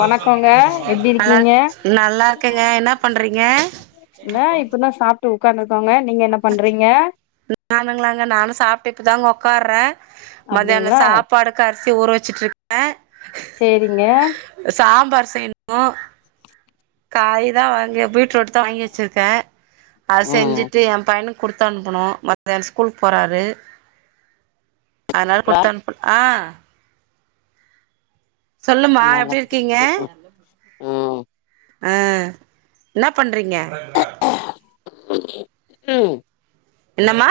வணக்கோங்க எப்டி நல்லா இருக்கீங்க நல்லா இருக்கேங்க இன்னா பண்றீங்க ஏன் இந்தா அப்பா இப்பதா சாப்ட்டு உக்காந்துருக்கோங்க நீங்க என்ன பண்றீங்க நானுங்களாங்க நானு சாப்பிட்டு இப்பதாங்க ஒக்கார்றே மத்தியானோ அப்டிங்களா சாப்பாடுக்கு அரிசி ஊற வச்சிட்டுருக் சேரிங்க அ சாம்பார் செய்யணு காயிதா வாங்க பீட்ரூட்டு்தா வாங்கி வச்சிருக்கே அது ம் செஞ்சுட்டு எ பையனுக் குடுத்தனுப்பனு மத்யானோ ஸ்கூல் போறாரு அதனால குடுத்த அனுப் ஆ சொல்லுமா நல்லாக்குது எப்டிருக்கீங்க ம் ஆ என்ன பண்றீங்க ம் என்னமா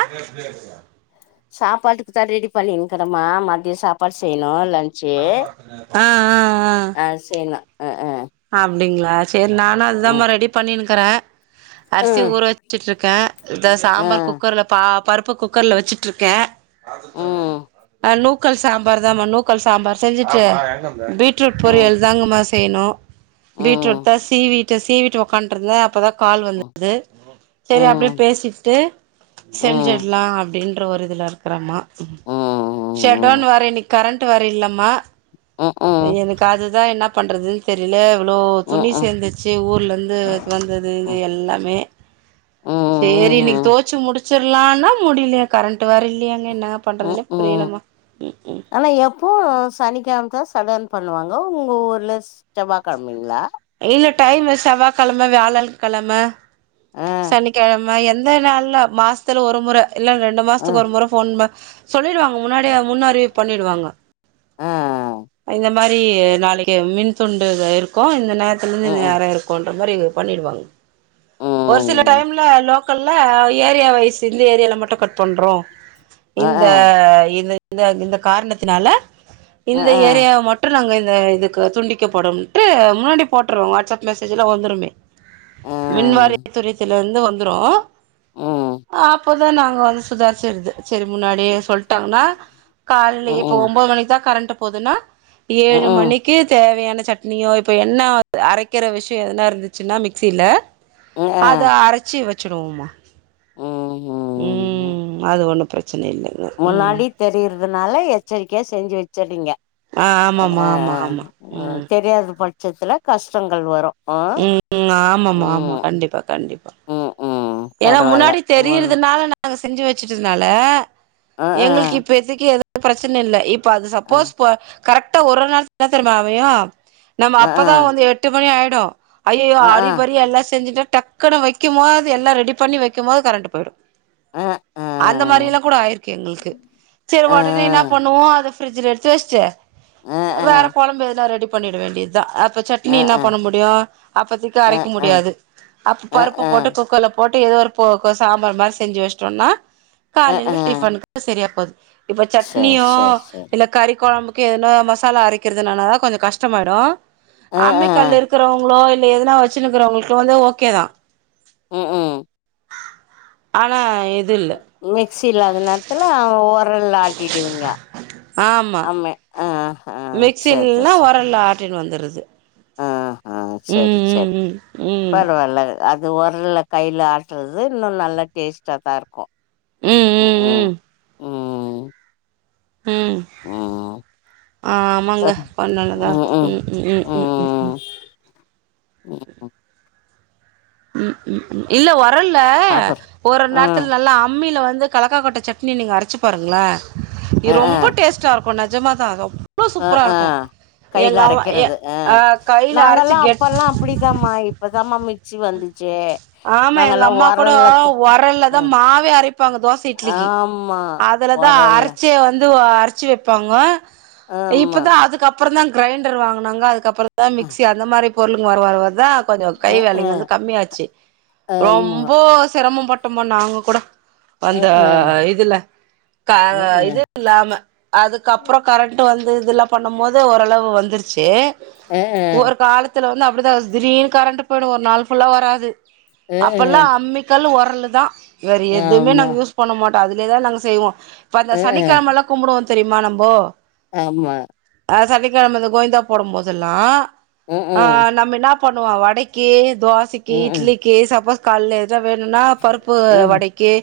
சாப்பாட்டுக்கு தா ரெடி பண்ணின்ருக்கறம்மா மதியோ சாப் சாப்பாடு செய்யணு லன்ச்சு ஆ ஆ ஆ செய்யணு ஆ ஆ அப்டிங்களா சேரி நானு அதுதாமா ரெடி பண்ணின்னுக்குறே அ அரிசி ஊற வச்சுட்டுருக்க இத அ சாம்பார் குக்கர்ல பா பருப்பு குக்கர்ல வச்சு ட்ருக்கே ம் ஆ நூக் கல் சாம்பார் தாம்மா நூக்கல் சாம்பார் செஞ்சுட்டு பீட்ரூட் ஆ பொரியல் தாங்கம்மா செய்யணு ம் பீட்ரூட் தா சீ வீட்டு சீ வீட்டு ஒக்காட்டுருந்தே அப்போதா கால் ம் ம் வந்தது செரி அப்டியே ம் பேசிட்டு ம் ம் செஞ்சிர்லா அப்டின்ற ஒரு இதுலருக் கறமா ம் ம் ம் ஷடவுன் வேர இன்னைக்கி கரண்ட் வேர இல்லம்மா ம் எனக்கு அதுதா என்ன பண்றதுன்னு தெரியில இவ்ளோ ம் ம் துணி சேந்துர்ச்சு ஊர்லேருந்து வந்தது இது எல்லாமே சேரி ம் இன்னைக்கி ம் தோவச்சு முடிச் சர்லான்னா முடிலையே கரண்ட்டு வேற இல்லையங்க என்னா பண்றதுன்னே புரியலம்மா ம் ம் ஓ சனிக்கெழமதா ஷடவுன் பண்ணுவாங்கோ உங்க ஊர்ல செவ்வா கெழமைங்களா இல்ல டைமு செவ்வாய் கழம வியாழல் கழம ஆ சனிக்கெழம் ம் எந்த நாள்ல மாசத்துல ஒரு மொற இல்ல ரெண்டு ஆ மாசத்துக்கு ஒரு மொற ஃபோன் ப சொல்லிடுவாங்க முன்னாடியே முன்னறிவிப்பு பண்ணிடுவாங்க ஆ ஆ இந்த மாரி நாளைக்கி மின துண்டு இத இருக்கு இந்த நேரத்துலருந்து ம் இந்நோரோ இருக்குன் அது மாரி இங்க பண்ணிடுவாங்க ஒரு சில ம் டைம்ல லோக்கல்ல ஏரியா வைஸ் இந்த ஏரியாவுல மட்டும் கட் பண்றோ ஆ இந்த ஆ இந்த இந்த இந்த காரணத்தினால ஆ இந்த ஆ ஏரியாவை மட்டு நாங்க இந்த இதுக்கு துண்டி க்கப்படுன்ட்டு முன்னாடி போட்ருவோங் வாட்ஸ்அப் மெசேஜ்ல வந்துருமே ஆ மின்வாரிய துறியத் இதுலேருந்து வந்துரு ம் அப்பதா நாங்க வந்து சுதாச்சிறது செரி முன்னாடி சொல்லிட்டாங்கன்னா ம் கால்லேயே இப்போ ம் ஒம்பது மணிக்கி தா கரண்ட்டு போதுன்னா ஏழு ம் மணிக் க்கு தேவையான சட்னியோ இப்போ என்ன அரைக்கிற விஷ்யோ எதுனா இருந்துச்சுன்னா மிக்சியில ஆ அத அரைச்சி வச்சுடுவோமா ம் ம் அது ஒண்ணு பிரச்சன இல்ல முன்னாடி தெரியறதுனால எச்சரிக்கையா செஞ்சு வச்சர்றீங்க ஆ அ ஆமாம்மா ஆமா ஆமா அ ம் தெரியாத பட்சத்துல கஷ்டங்கள் வரு ம் ம் ஆமாமா ஆமா கண்டிப்பா கண்டிப்பா ம் ம் ஏன்னா பரவால்ல முன்னாடி மூணு தெரியதுனால நா நாங்க செஞ்சு வச்சுட்டதுனால ஆ ஆ எங்களுக்கு இப்பதக்கி எதுவு ப்ரச்சனை இல்ல இப் இப்ப அது ஆ சப்போஸ் ப கரெக்டா ஒரு ஒரு நாள்தா தெரியுமா அமையு நம்ம ஆ ஆ. அப்பதா வந்து எட் ட்டு மணி ஆயிடு ஐய்யய்யோ அஹ்ஹ அறிபறி எல்லா செஞ்சுட்டு டக்குன்னு வைக்கும் போது எல்லா ரெடி இப்டி பண்ணி வெக்கும் போது கரண்டு போய்டு அஹ்ஹ அஹ்ஹ அந்த மாரி எல்லா கூட ஆயிருக்கு எங்களுக்கு செரி ஒடனே என்ன பண்ணுவோ அத ப்ரட்ஜுல எடுத்து வச்ட்டு அஹ்ஹ வேற கொழம்பு எதாது ரெடி பண்ணிட வேண்டிய தா அப் இப்ப சட்னி அஹ்ஹ என்ன பண்ண முடியு அப்பதக்கு அரைக்க அஹ்ஹ முடியாது அ பருப்பு போட்டு அஹ்ஹ குக்கர்ல போ போட்டு எதோ ஒரு போ கொ சாம்பார் மாரி செஞ்சு வச்சுட்டோன்னா காலையில அஹ்ஹ டிஃபனுக்கு செரியா போது இப்ப சேரி சட்னியு சேரி சேரி இல்ல கறி கொழம்புக்கு எதுனா மசாலா அரைக்கிறதுனாலதா கொஞ்ச கஷ்டமாய்டு அஹ்ஹ அம்மிக்கல்லு இருக்குறவங்களோ இல்ல எதுனா வச்சுன்னு இருக்குறவுங்களுக்கோ வந்து ஓகே தா ம் ம் ஆனா எது இல்ல மிக்ஸி இல்லாத நேரத்துல அவே ஒரல்ல ஆட்டிடுவிங்க அமே மிக்சி இல்லான்னா ஒரல்ல ஆட்டின்னு வந்துர்றது ஆ ஹா செரி செரி ம் ம் பரவாயில்லங்க அது ஒரல்ல கையில ஆட்டுறது இன்னு நல்ல டேஸ்டா தா இருக்கு ம் ம் ம் ம் ஆ ஆமாங்க பர் பண்ணையிலதா இருக்கு ம்ஹும் ம் ம் ம் ம் ம் ம் ம் ஹு ம் ம் ம் இல்ல ஒரல்ல அப்புற ஒரு ம் நேரத்துல நல்லா அம்மில வந்து கலக்காக் கொட்டை சட்னி நீங்க அரைச்சு பாருங்ளே அ இது ஆ ரொம்ப டேஸ்ட்டா இருக்கு நெஜமாதா அது அவ்ளோ அ சூப்பர ஆ இருக்கு கையில எங்க அவ எ அரைக்கிறது அ கைல அரைச்சு கெட் இப்புடிதாம்மா இப்பதாம்மா மிக்ஸி வந்துச்சே ஆமா எங்க அம்மா கூட ஒரல்லதா ம் மாவே அரைப்பாங்க தோச இட்லிக்கு ஆமா அத் அதுல தா ஒரல்ல அரைச்சே வந்து அ அரச் ச்சு வெப்பாங்க ஆமா இப்பதா அதுக்கு அப்பறந்தா கிரெண்டர் வாங்குனாங்க அதுக்கு அப் அப்பறந்தா அ மிக்ஸி அந்த மாரி பொருள்கள் வர வர வரதா கொஞ்ச கை அ ஆ வேலைங்க வந்து கம்மியாச்சு ஆமா ரொம்போ செரமம் பட்டம்மா நாங்க கூட அ வந்த ஆ இதுல கால அ ஆ இது இல்லாம அதுக்கு அப்பறோ கரண்ட்டு வந்து இதல்லா பண்ணும் போது ஓரளவு வந்துருச்சு அ அ ஒவ்வொரு காலத்துல வந்து அப்டிதா திரடீனு கரண்ட்டு போய்டு ஒரு நாள் ஃபுல்லா வராது அ அப்பல்லா ஆ அம்மிக்கல்லு உரல்லு தா வேற எதுவுமே ஆமா நாங்க யூஸ் பண்ண மாட்டோ அதுலேதா நாங்க செய்வோ இப்ப அந்த அ ஆ சனிக்கெழமெல்லா கும்புடுவோ தெரியுமா நம்போ ஆமா அ சனிக்கெழம இந்த கொயிந்தா போடும் போதெல்லா ம் ஆ ம் நம்ம என்னாப் என்ன பண்ணுவோ வடைக்கி தோசைக்கி ம் ம் இட்லிக்கி சப்போஸ் கால்ல எந் த வேணுன்னா பருப்பு ம் வடைக்கி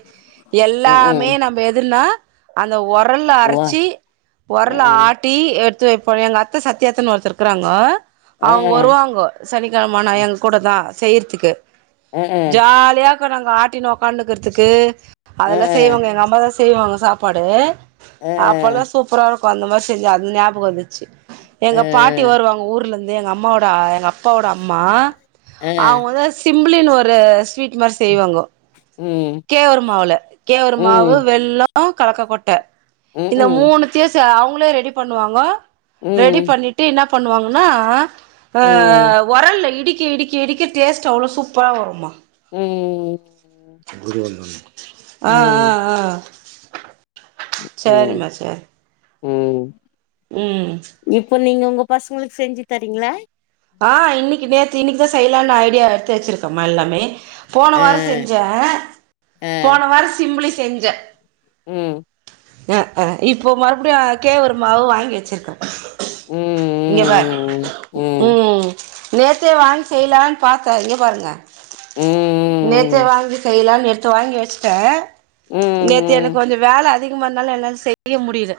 ம் எல்லாமே ம் நம்ப எதுன்னா அந்த ஒரல்ல ஒ அ அரைச்சு ஆ ஒரல்ல அ ஆட் ட்டி எடுத்து வைப்போ எங்க அத்த சத்யா அத்தன் ஒருத்தர் இருக்குறாங்கோ ஆ அவுங்க அ வருவாங்கோ சனிக்கெழம ஆனா ஆ எங்கள கூட தா செய்றதுக்கு ஜாலியா இருக்கு நாங்க ஆட்டினு உக்காண்ட் இர்க்குறதுக்கு அ ஆ அதெல்லா செய்வோங்க எங்க அம்மா தா செ செய்வாங்க சாப்பாடு அ அப்ப ஆ எல்லா சூப்பரா இருக்கு அந்த மாரி செஞ்சது அது ஞாபக வந்துச்சு ஆ எங்க பாட்டி வருவாங்க ஊர்ல இருந்து எங்க அம்மாவோட எங்க அப்பாவோட அம்மா ஆ அவங்க வந்தா சிம்பளின் ஒரு ஸ்வீட் மாரி ம் செய்வாங்க ம் கேவருமாவுல கேவர் மாவு ம் வெள்ளம் ஆ கலக்கப்பட்ட இந்த ம்ஹ்ம் மூணுத்தையு ச அவங்களே ரெடி பண்ணுவாங்க ரெடி ம் பண்ணிட்டு என்ன பண்ணுவாங்கன்னா ம் ஆ உரல்ல இடிச்சி இடிச் இடிக்க இடிக்க டேஸ்ட் அவ்வளோ சூப்பராக வருமா ம் ஆ ஆ ம் ஆ ம் சேரிம்மா சேரி ம் ம் இப்போ நீங்க உங்க பசங்களுக்கு செஞ்சு தாறிங்களா ஆ இன்னைக்கு நேத்து இன்னைக்குதா செய்யலான்னு ஐடியா எடுத்து வச்சிருக்கேமா எல்லாமே போன ஆ வாரோ செஞ்சே ஆ போன வாரோ சிம்பிலி செஞ்சே ம் ஆ ஆ இப்போ மறுபடியு அதுக்கே ஒரு மாவு வாங்கி வச்சிருக்கே இங்கே பார் ம் ம் ம் நேரத்தே வாங்க செய்யலான்னு பார்த்தே இங்கே பாருங்க ம் நேத்தே ம் வாங்கி செய்லான்னு எடுத்து வாங்கி வச்சிட்டே நேத்து எனக் ம் கொஞ்சோ வேலை அதிகமா இருந்தாலு என்னலா செய்ய முடில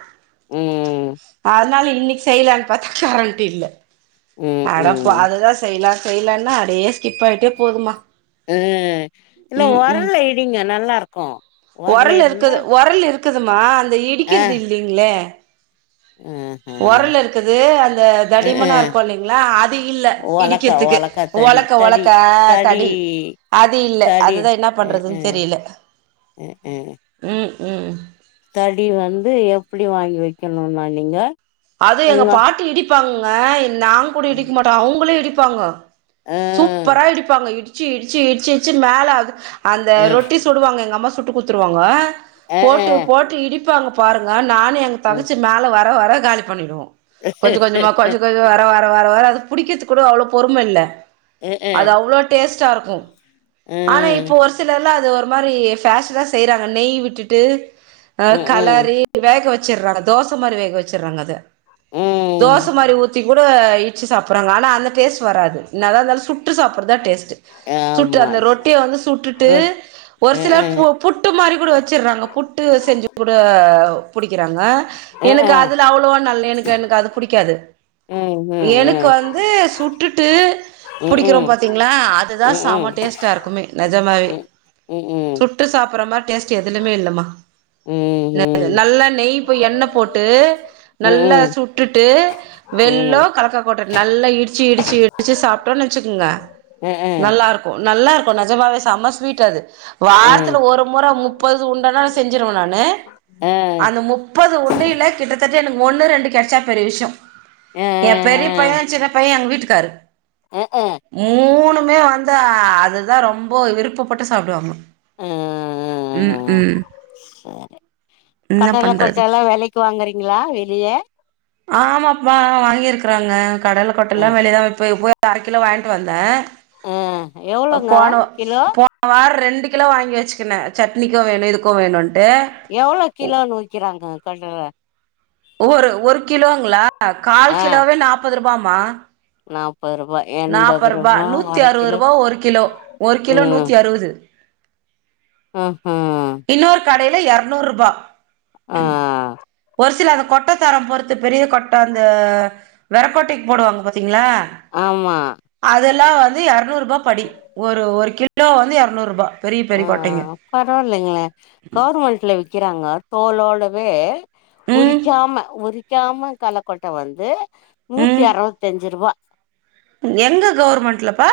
ம் ம் அதனால இன்னைக்கு செய்யலன்னனு பாத்த கரண்ட் இல்ல ம் அட அப்ப ம் அததுதா செய்யலா செய்யலன்னா அடியே ஸ்கிப் ஆயிட்டே போதும்மா ஆ இல்ல உரல்ல இடிங்க நல்லா இருக்கு உரல் இருக்குது உரல் இருக்குதுமா அந்த இடிக்கிறது இல்லலைங்களே ஆ ஒரல் இருக்குது அந்த ஆ தடிமனா இருக்கு இல்லைங்களா அது இல்ல இடிக்கிறதுக்கு ஒலக்க ஒலக்க தடி அது இல்ல தடி அதுதா என்ன அ அ பண்ணுறதுன்னு தெரியல அ அ ம் ம் தடி வந்து எப்டி வாங்கி வைக்கணும்னா நீங்க அது எங்க உங்க பாட்டி இடிப்பாங்க நா கூட இடிக்க மாட்டோ அவங்களே இடிப்பாங்க அ சூப்பரா இடிப்பாங்க இடிச்சு இடிச்சு இடிச்சு இடிச்சு மேலே அது அந்த அ ரொட்டி சுடுவாங்க எங்க அம்மா சுட்டு குத்துருவாங்க அ போட்டு அ போட்டு இடிப்பாங்க பாருங்க நானு எங் ம் தங்கச்சு மேல வர வர காலி பண்ணிடுவோ கொஞ்ச கொஞ்சமா கொஞ்ச கொஞ் வர வர வர வர அது புடிக்கிறது கூட அவ்வள பொறும இல்ல அ அ அது அவ்ளோ டேஸ்டா இருக்கு ஆனா இப்போ ஒரு சிலர்லா அது ஒரு மாரி பேஷனா செய்றாங்க நெய்விட்டுட்டு ஆ ம் ம் ம் கலரி வேக வச்சுறாங்க தோச மாரி வேகவச்சுறாங்க அத ம் த்தி கூட இச்சி சாப்புறாங்க ஆன அந்த டேஸ்ட் வராது இன்னதா இருந்தாலு சுட் டு சாப்புறதா டேஸ்ட் சுட்டு ஆமா அந்த ரொட்டிய வந்து சுட்டுட்டு ப்ரஸ் ஒரு அ சில அ பு புட்டு மாரி கூட வச்சுறாங்க புட்டு செஞ்சு கூட படிக்கிறாங்க அ அ எனக்கு அதுல அவ்வளவா நல்ல எனக்கு எனக்கு அது புடிக்காது ம் ம் எனக்கு ம் வந்து சுட்டுட்டு புடிக்கிறோ ம்ம் பாத்தீங்களா அதுதா ம்ம் செம ம் டேஸ்ட்டா இருக்குமே நெஜமாவே ம் ம் சுட்டு சாப்பிடுற மாரி டேஸ்ட் எதுலயுமே இல்லமா ம் ந நல்லா நெய் போய் எண்ணெ போட்டு ம் நல்லா ம் சுட்டுட்டு வெல்லோ ம் கலக்கா கொட்டட் நல்லா இடிச்சு இடிச்சு இடிச்சு சாப்பிட்டோனு வெச்சுக்கோங்க அ அ நல்லாருக்கு நல்லாருக்கு நெஜமாவே செம்ம ஸ்வீட்டது அ வாரத்துல ஒரு முற முப்பது உண்டனாலு செஞ்சிருவ நானு அ அந்த முப்பது உண்டியல்ல கிட்டத்தட்ட எனக்கு ஒன்னு ரெண்டு கெடச்சா பெரிய விஷ்யம் ஆ என் பெரிய பையென் சின்ன பையென் எங்க வீட்டுக்காரு ம் ம் மூணுமே வந்து அதுதா ரொம்ப விருப்பப்பட்டு சாப்டுவாங்க ஆ ம் ம் சரி என்ன கடல கொட்ட பண்றது எல்லா வெலைக்கு வாங்குறீங்களா வெளிய ஆமாப்பா வாங்கியிருக்குறாங்க கடல ஆ கொட்டல்லா வெளியதா போய் போய் இப்ப அரகிலோ வாங்கிட்டு வந்தே ஆ எவ்ளோங்க போனோ கிலோ போ போன வார ரெண்டு கிலோ வாங்கி வச்சுக்னே சட்னிக்கு வேணு இதுக்கு வேணுன்ட்டு எவ்ளோ கிலோனு விக்கிறாங்க கடல ஒரு ஒரு கிலோங்களா கால் ஆ கிலோவே நாப்பது ருபாமா நாப்பது ருபாய் நாப்ப ருபா நூத்தி அறுவது ருபா ஒரு ஒரு கிலோ நூத்தி அறுவது ம் ம் இன்னொரு கடையில எர்நூரூபா ஆ ஒரு சில அந்த கொட்டைத்தரம் பொறுத்து பெரிய கொட்ட அந்த வெரக் கொட்டைக்கு போடுவாங்க பாத்தீங்களா ஆமா அதெல்லா வந்து எரநூறுபா படி ஒரு ஒரு கிலோ வந்து எரநூறுபா பெரிய பெரிய கொட்டைங்க பரவாயில்லைங்க கவுர்மெண்ட்ல விக்கிறாங்களா தோலோடவே ம் உரிக்காம உரிக்காம களக்கொட்ட வந்து நூத்தி ம் அறுவத்தஞ்ருவா எங்க கவுர்மென்ட்ல பா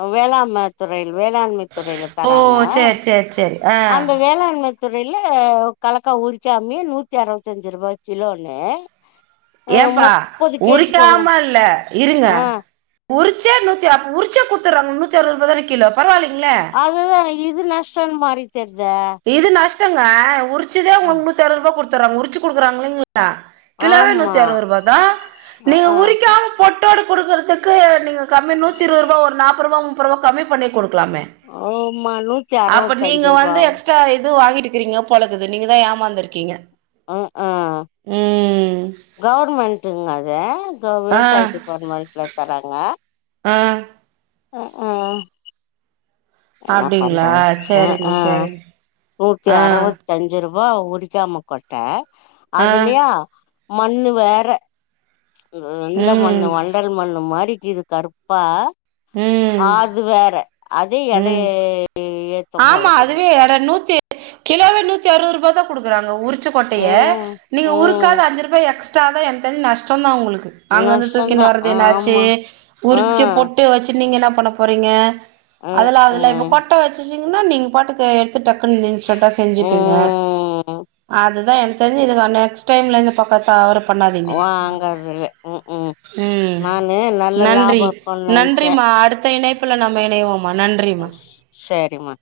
ஆ வேளாண்மை துறை வேளாண்மை துறையில ஓ தராங்க சேரி சேரி சேரி ஆ அந்த வேளாண்மை துறையில ஒரு கல்லக்கா உரிக்காமயே நூத்தி அறுவத்தஞ்சு ருபாய் கிலோனு ஏன்பா கொண்ட உரிக்காம இல்ல இருங்க ஆ உரிச்சே நூத்தி அப்ப உரிச்சே குத்துடுறாங்க நூத்தி அறுவது ரூபா தானா கிலோ பரவாயில்லீங்களே அதுதா இது நஷ்டனு மாறி தெரிதா இது நஷ்டங்க உரிச்சதே உங் முன்னூத்தி அறுபது ருபா குடுத்துர்றாங்க உரிச்சு குடுக்குறாங் இல்லீங்களா கிலோவே ஆமா நூத்தி ஆறுவதுருபா தா ஆ நீங்க ஆ உரிக்காம பொட்டோடு குடுக்கறதுக்கு நீங்க கம்மி நூத்தி இருவதுருபா ஒரு நாப்பது ருபா முப்பது ருபா கம்மி பண்ணி குடுக்கலாமே ஓமா நூத்தி அறுவத்தஞ்சுருவா சேர் அதுல எதோ வாங்கிருக்கீங்க பொலக்குது நீங்க தா ஏமாந்துருக்கீங்க ம் ஆ ம் கவர்மெண்ட்டுங்க அது இப்ப ஆ விவசாய டிபார்ட்மெண்ட்ல தராங்க ஆ ம் ம் என்ன பண்ற அப்டிங்களா ஆ சேரிங்க ஆ சேரிங்க நூத்தி ஆ அறுவத் அஞ்சு ரூபா உரிக்காம கொட்ட ஆ அதுலயா மண்ணு வேற எந்த மண்ணு ம் வண்டல் மண்ணு மாரிகிது கருப்பா ம் அது வேற அதே எடை ம் ஏத்தம் ஆமா போலக்குது அதுவே எட நூத்தி கிலோவே நூத்தி அறுபது ரூபா தா கொடுக்குறாங்க உரிச்ச கொட்டயே ம் நீங்க ம் உருக்காத அஞ்சு ரூபா எக்ஸ்ட் டாத என்ட இருந்து நஷ்டம் தான் ஒங்களுக்கு அங்க இருந்து நஷ்டந்தா தூக்கின்னு வர்றது என்னாச்சு ஆமா ஆ உரிச்சு பொட்டு வச்சு நீங்க என்ன பண்ண போறீங்க ம் அதுல அதுல இப்ப ம் கொட்ட வச்சுச்சீங்னா நீங் பாட்டுக்கு எடுத்து டக்குன்னு இன்ஸ்டன்டா செஞ்சுப்பீங்க ம் அதுதான் எனக்கு தெரிஞ்சி இதுக நெக்ஸ்ட் டைம்லயிருந்து பக்க தவறு பண்ணாதீங்க வாங்கறதுல ம் ம் ம் நானு நல்ல நன்றி லாபம் இருக்குன்னு நெனச்சே நன்றிமா அடுத்த இணைப்புல நம்ம இணைவோம் சேரிம்மா